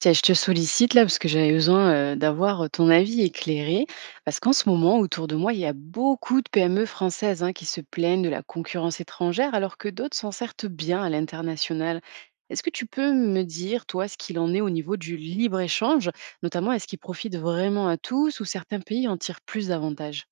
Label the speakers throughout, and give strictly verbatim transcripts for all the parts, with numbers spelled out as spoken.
Speaker 1: Tiens, je te sollicite là parce que j'avais besoin euh, d'avoir euh, ton avis éclairé. Parce qu'en ce moment, autour de moi, il y a beaucoup de P M E françaises, hein, qui se plaignent de la concurrence étrangère alors que d'autres s'en sortent bien à l'international. Est-ce que tu peux me dire, toi, ce qu'il en est au niveau du libre-échange? Notamment, est-ce qu'il profite vraiment à tous ou certains pays en tirent plus d'avantages?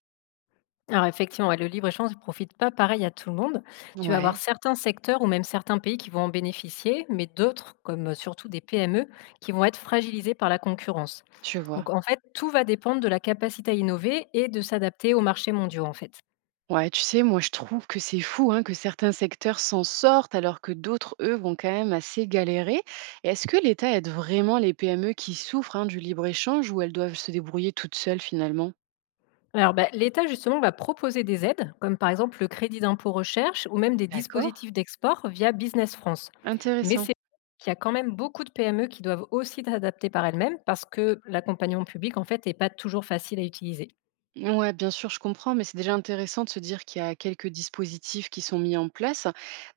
Speaker 2: Alors effectivement, ouais, le libre-échange ne profite pas pareil à tout le monde. Tu vas avoir
Speaker 1: Ouais,
Speaker 2: certains secteurs ou même certains pays qui vont en bénéficier, mais d'autres, comme euh, surtout des P M E, qui vont être fragilisés par la concurrence.
Speaker 1: tu vois.
Speaker 2: Donc en fait, tout va dépendre de la capacité à innover et de s'adapter aux marchés mondiaux en fait.
Speaker 1: Ouais, tu sais, moi je trouve que c'est fou, hein, que certains secteurs s'en sortent alors que d'autres, eux, vont quand même assez galérer. Et est-ce que l'État aide vraiment les P M E qui souffrent, hein, du libre-échange, ou elles doivent se débrouiller toutes seules finalement?
Speaker 2: Alors, bah, l'État, justement, va proposer des aides, comme par exemple le crédit d'impôt recherche ou même des
Speaker 1: D'accord.
Speaker 2: dispositifs d'export via Business France. Mais
Speaker 1: Intéressant.
Speaker 2: c'est qu'il y a quand même beaucoup de P M E qui doivent aussi s'adapter par elles-mêmes parce que l'accompagnement public, en fait, n'est pas toujours facile à utiliser.
Speaker 1: Ouais, bien sûr, je comprends, mais c'est déjà intéressant de se dire qu'il y a quelques dispositifs qui sont mis en place.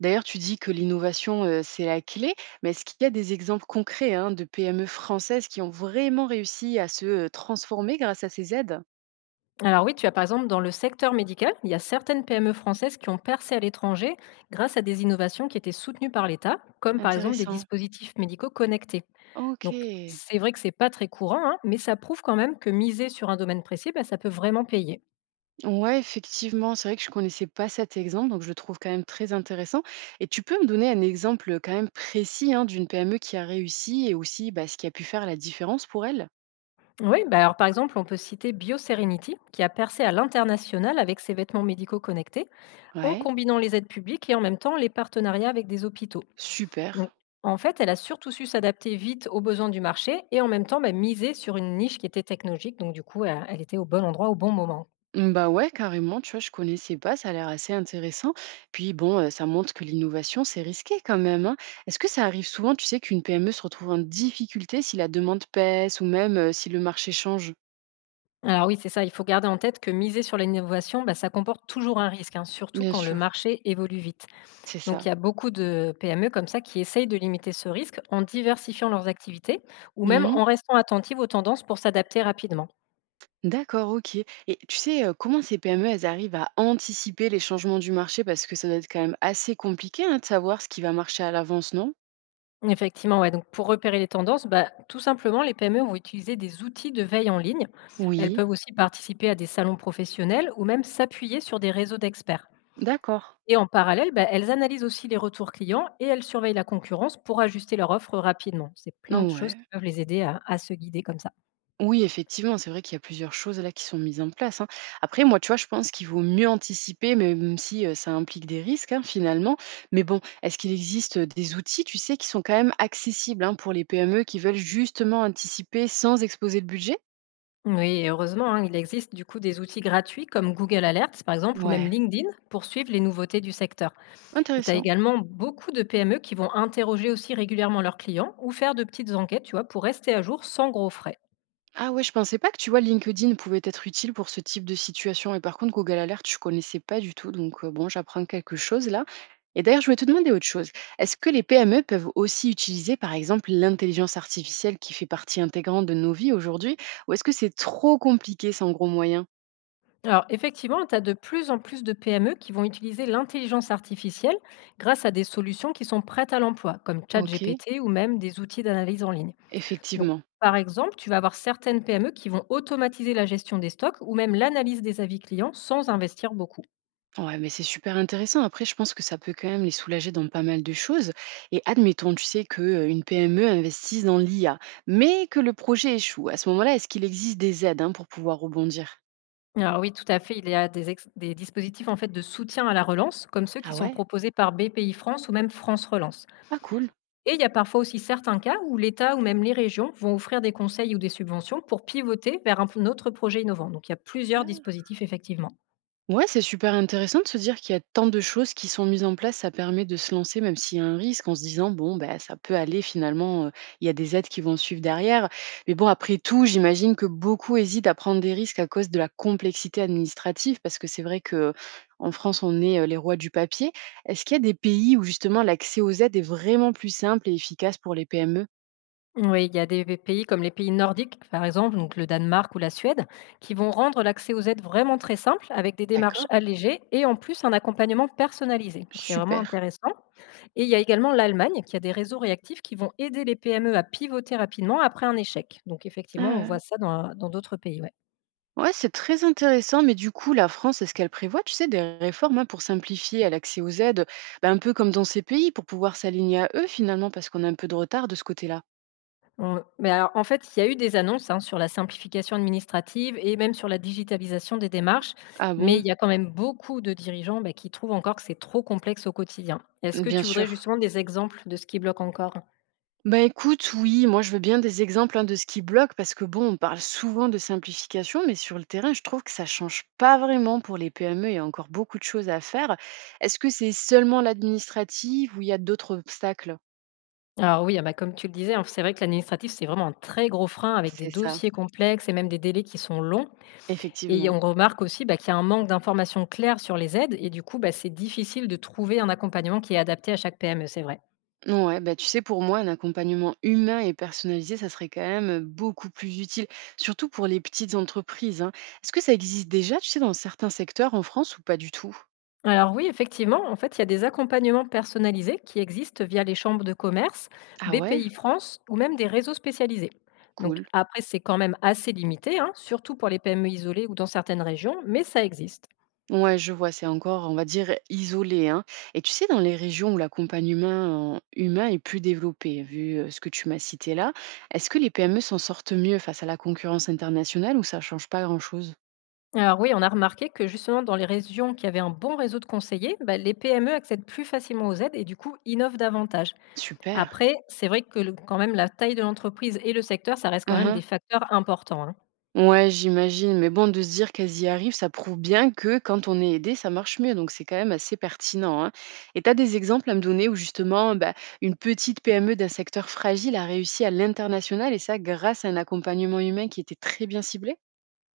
Speaker 1: D'ailleurs, tu dis que l'innovation, euh, c'est la clé, mais est-ce qu'il y a des exemples concrets, hein, de P M E françaises qui ont vraiment réussi à se euh, transformer grâce à ces aides?
Speaker 2: Alors oui, tu as par exemple dans le secteur médical, il y a certaines P M E françaises qui ont percé à l'étranger grâce à des innovations qui étaient soutenues par l'État, comme par exemple des
Speaker 1: Intéressant.
Speaker 2: dispositifs médicaux connectés. Donc
Speaker 1: OK.
Speaker 2: c'est vrai que c'est pas très courant, hein, mais ça prouve quand même que miser sur un domaine précis, bah, ça peut vraiment payer.
Speaker 1: Ouais, effectivement, c'est vrai que je connaissais pas cet exemple, donc je le trouve quand même très intéressant. Et tu peux me donner un exemple quand même précis, hein, d'une P M E qui a réussi et aussi bah, ce qui a pu faire la différence pour elle?
Speaker 2: Oui, bah alors par exemple, on peut citer BioSerenity, qui a percé à l'international avec ses vêtements médicaux connectés, en
Speaker 1: Ouais,
Speaker 2: combinant les aides publiques et en même temps les partenariats avec des hôpitaux.
Speaker 1: super.
Speaker 2: Donc en fait, elle a surtout su s'adapter vite aux besoins du marché et en même temps bah, miser sur une niche qui était technologique, donc du coup, elle elle était au bon endroit au bon moment.
Speaker 1: Mm, bah ouais, carrément, tu vois, je connaissais pas, ça a l'air assez intéressant. Puis bon, euh, ça montre que l'innovation, c'est risqué quand même, hein. Est-ce que ça arrive souvent, tu sais, qu'une P M E se retrouve en difficulté si la demande pèse ou même euh, si le marché change?
Speaker 2: Alors oui, c'est ça. Il faut garder en tête que miser sur l'innovation, bah, ça comporte toujours un risque, hein, surtout
Speaker 1: Bien
Speaker 2: quand le
Speaker 1: sûr,
Speaker 2: marché évolue vite.
Speaker 1: c'est
Speaker 2: Donc
Speaker 1: ça.
Speaker 2: il y a beaucoup de P M E comme ça qui essayent de limiter ce risque en diversifiant leurs activités ou même
Speaker 1: Mmh.
Speaker 2: en restant attentives aux tendances pour s'adapter rapidement.
Speaker 1: D'accord, OK. Et tu sais, heu, comment ces P M E, elles arrivent à anticiper les changements du marché? Parce que ça doit être quand même assez compliqué, hein, de savoir ce qui va marcher à l'avance, non?
Speaker 2: Effectivement, ouais. Donc pour repérer les tendances, bah, tout simplement, les P M E vont utiliser des outils de veille en ligne. Elles
Speaker 1: Oui,
Speaker 2: peuvent aussi participer à des salons professionnels ou même s'appuyer sur des réseaux d'experts.
Speaker 1: d'accord.
Speaker 2: Et en parallèle, bah, elles analysent aussi les retours clients et elles surveillent la concurrence pour ajuster leur offre rapidement. C'est plein de choses
Speaker 1: Ouais.
Speaker 2: qui peuvent les aider à, à se guider comme ça.
Speaker 1: Oui, effectivement, c'est vrai qu'il y a plusieurs choses là qui sont mises en place, hein. Après, moi, tu vois, je pense qu'il vaut mieux anticiper, même si, heu, ça implique des risques, hein, finalement. Mais bon, est-ce qu'il existe, heu, des outils, tu sais, qui sont quand même accessibles, hein, pour les P M E qui veulent justement anticiper sans exposer le budget?
Speaker 2: Oui, et heureusement, hein, il existe du coup des outils gratuits comme Google Alerts, par exemple, ou même
Speaker 1: Ouais.
Speaker 2: LinkedIn pour suivre les nouveautés du secteur. Et tu as
Speaker 1: Intéressant.
Speaker 2: également beaucoup de P M E qui vont interroger aussi régulièrement leurs clients ou faire de petites enquêtes, tu vois, pour rester à jour sans gros frais.
Speaker 1: Ah ouais, je pensais pas que, tu vois, LinkedIn pouvait être utile pour ce type de situation. Et par contre, Google Alert, je connaissais pas du tout. Donc euh, bon, j'apprends quelque chose là. Et d'ailleurs, je voulais te demander autre chose. Est-ce que les P M E peuvent aussi utiliser, par exemple, l'intelligence artificielle qui fait partie intégrante de nos vies aujourd'hui? Ou est-ce que c'est trop compliqué sans gros moyens?
Speaker 2: Alors effectivement, tu as de plus en plus de P M E qui vont utiliser l'intelligence artificielle grâce à des solutions qui sont prêtes à l'emploi, comme
Speaker 1: OK,
Speaker 2: ChatGPT ou même des outils d'analyse en ligne. Donc,
Speaker 1: effectivement.
Speaker 2: par exemple, tu vas avoir certaines P M E qui vont automatiser la gestion des stocks ou même l'analyse des avis clients sans investir beaucoup.
Speaker 1: Ouais, mais c'est super intéressant. Après, je pense que ça peut quand même les soulager dans pas mal de choses. Et admettons, tu sais, qu'une P M E investisse dans l'I A, mais que le projet échoue. À ce moment-là, est-ce qu'il existe des aides, hein, pour pouvoir rebondir?
Speaker 2: Alors oui, tout à fait, il y a des, ex- des dispositifs en fait de soutien à la relance, comme ceux qui
Speaker 1: Ah
Speaker 2: sont
Speaker 1: ouais.
Speaker 2: proposés par B P I France ou même France Relance.
Speaker 1: Ah cool.
Speaker 2: Et il y a parfois aussi certains cas où l'État ou même les régions vont offrir des conseils ou des subventions pour pivoter vers un un autre projet innovant. Donc il y a plusieurs
Speaker 1: Ah,
Speaker 2: dispositifs effectivement.
Speaker 1: ouais, c'est super intéressant de se dire qu'il y a tant de choses qui sont mises en place. Ça permet de se lancer, même s'il y a un risque, en se disant, bon, ben, ça peut aller finalement, euh, il y a des aides qui vont suivre derrière. Mais bon, après tout, j'imagine que beaucoup hésitent à prendre des risques à cause de la complexité administrative, parce que c'est vrai que en France, on est euh, les rois du papier. Est-ce qu'il y a des pays où justement l'accès aux aides est vraiment plus simple et efficace pour les P M E?
Speaker 2: Oui, il y a des pays comme les pays nordiques, par exemple, donc le Danemark ou la Suède, qui vont rendre l'accès aux aides vraiment très simple avec des démarches
Speaker 1: D'accord,
Speaker 2: allégées et en plus un accompagnement personnalisé. Donc c'est vraiment
Speaker 1: super.
Speaker 2: intéressant. Et il y a également l'Allemagne qui a des réseaux réactifs qui vont aider les P M E à pivoter rapidement après un échec. Donc effectivement, on voit
Speaker 1: Ah,
Speaker 2: ça dans dans d'autres pays, ouais.
Speaker 1: ouais, c'est très intéressant, mais du coup, la France, est-ce qu'elle prévoit, tu sais, des réformes, hein, pour simplifier à l'accès aux aides, ben, un peu comme dans ces pays, pour pouvoir s'aligner à eux finalement, parce qu'on a un peu de retard de ce côté-là.
Speaker 2: On mais alors, en fait, il y a eu des annonces, hein, sur la simplification administrative et même sur la digitalisation des démarches,
Speaker 1: Ah
Speaker 2: mais il
Speaker 1: bon?
Speaker 2: y a quand même beaucoup de dirigeants, bah, qui trouvent encore que c'est trop complexe au quotidien. Est-ce que
Speaker 1: Bien
Speaker 2: tu voudrais
Speaker 1: sûr.
Speaker 2: justement des exemples de ce qui bloque encore?
Speaker 1: Bah écoute, oui, moi je veux bien des exemples, hein, de ce qui bloque, parce que bon, on parle souvent de simplification, mais sur le terrain, je trouve que ça change pas vraiment pour les P M E, il y a encore beaucoup de choses à faire. Est-ce que c'est seulement l'administratif ou il y a d'autres obstacles?
Speaker 2: Alors oui, ah bah, comme tu le disais, hein, c'est vrai que l'administratif, c'est vraiment un très gros frein avec des
Speaker 1: C'est ça,
Speaker 2: dossiers complexes et même des délais qui sont longs, et
Speaker 1: effectivement.
Speaker 2: on remarque aussi, bah, qu'il y a un manque d'informations claires sur les aides et du coup, bah, c'est difficile de trouver un accompagnement qui est adapté à chaque P M E, c'est vrai.
Speaker 1: Ouais, bah, tu sais, pour moi, un accompagnement humain et personnalisé, ça serait quand même euh, beaucoup plus utile, surtout pour les petites entreprises, hein. Est-ce que ça existe déjà, tu sais, dans certains secteurs en France ou pas du tout?
Speaker 2: Alors oui, effectivement, en fait, il y a des accompagnements personnalisés qui existent via les chambres de commerce,
Speaker 1: Ah ouais,
Speaker 2: B P I France ou même des réseaux spécialisés. Donc
Speaker 1: cool.
Speaker 2: après, c'est quand même assez limité, hein, surtout pour les P M E isolées ou dans certaines régions, mais ça existe.
Speaker 1: Ouais, je vois, c'est encore, on va dire, isolé, hein. Et tu sais, dans les régions où l'accompagnement euh, humain est plus développé, vu euh, ce que tu m'as cité là, est-ce que les P M E s'en sortent mieux face à la concurrence internationale ou ça change pas grand-chose?
Speaker 2: Alors oui, on a remarqué que justement dans les régions qui avaient un bon réseau de conseillers, bah, les P M E accèdent plus facilement aux aides et du coup innovent davantage.
Speaker 1: Super.
Speaker 2: Après, c'est vrai que le quand même la taille de l'entreprise et le secteur, ça reste quand même des facteurs importants, hein.
Speaker 1: Ouais, j'imagine, mais bon, de se dire qu'elles y arrivent, ça prouve bien que quand on est aidé, ça marche mieux. Donc, c'est quand même assez pertinent, hein. Et tu as des exemples à me donner où justement, bah, une petite P M E d'un secteur fragile a réussi à l'international et ça grâce à un accompagnement humain qui était très bien ciblé?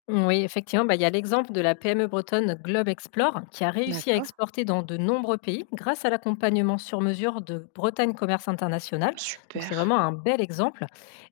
Speaker 2: Oui, effectivement, bah, il y a l'exemple de la P M E bretonne Globe Explore qui a réussi à
Speaker 1: D'accord,
Speaker 2: exporter dans de nombreux pays grâce à l'accompagnement sur mesure de Bretagne Commerce International. Donc
Speaker 1: super.
Speaker 2: c'est vraiment un bel exemple.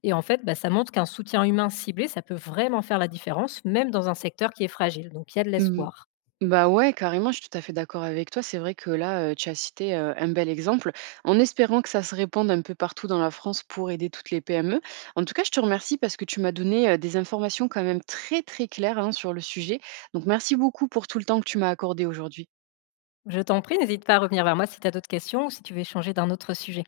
Speaker 2: Et en fait, bah, ça montre qu'un soutien humain ciblé, ça peut vraiment faire la différence, même dans un secteur qui est fragile. Donc il y a de l'espoir.
Speaker 1: Bah ouais, carrément, je suis tout à fait d'accord avec toi. C'est vrai que là, heu, tu as cité, heu, un bel exemple, en espérant que ça se répande un peu partout dans la France pour aider toutes les P M E. En tout cas, je te remercie parce que tu m'as donné, heu, des informations quand même très, très claires, hein, sur le sujet. Donc merci beaucoup pour tout le temps que tu m'as accordé aujourd'hui.
Speaker 2: Je t'en prie, n'hésite pas à revenir vers moi si tu as d'autres questions ou si tu veux échanger d'un autre sujet.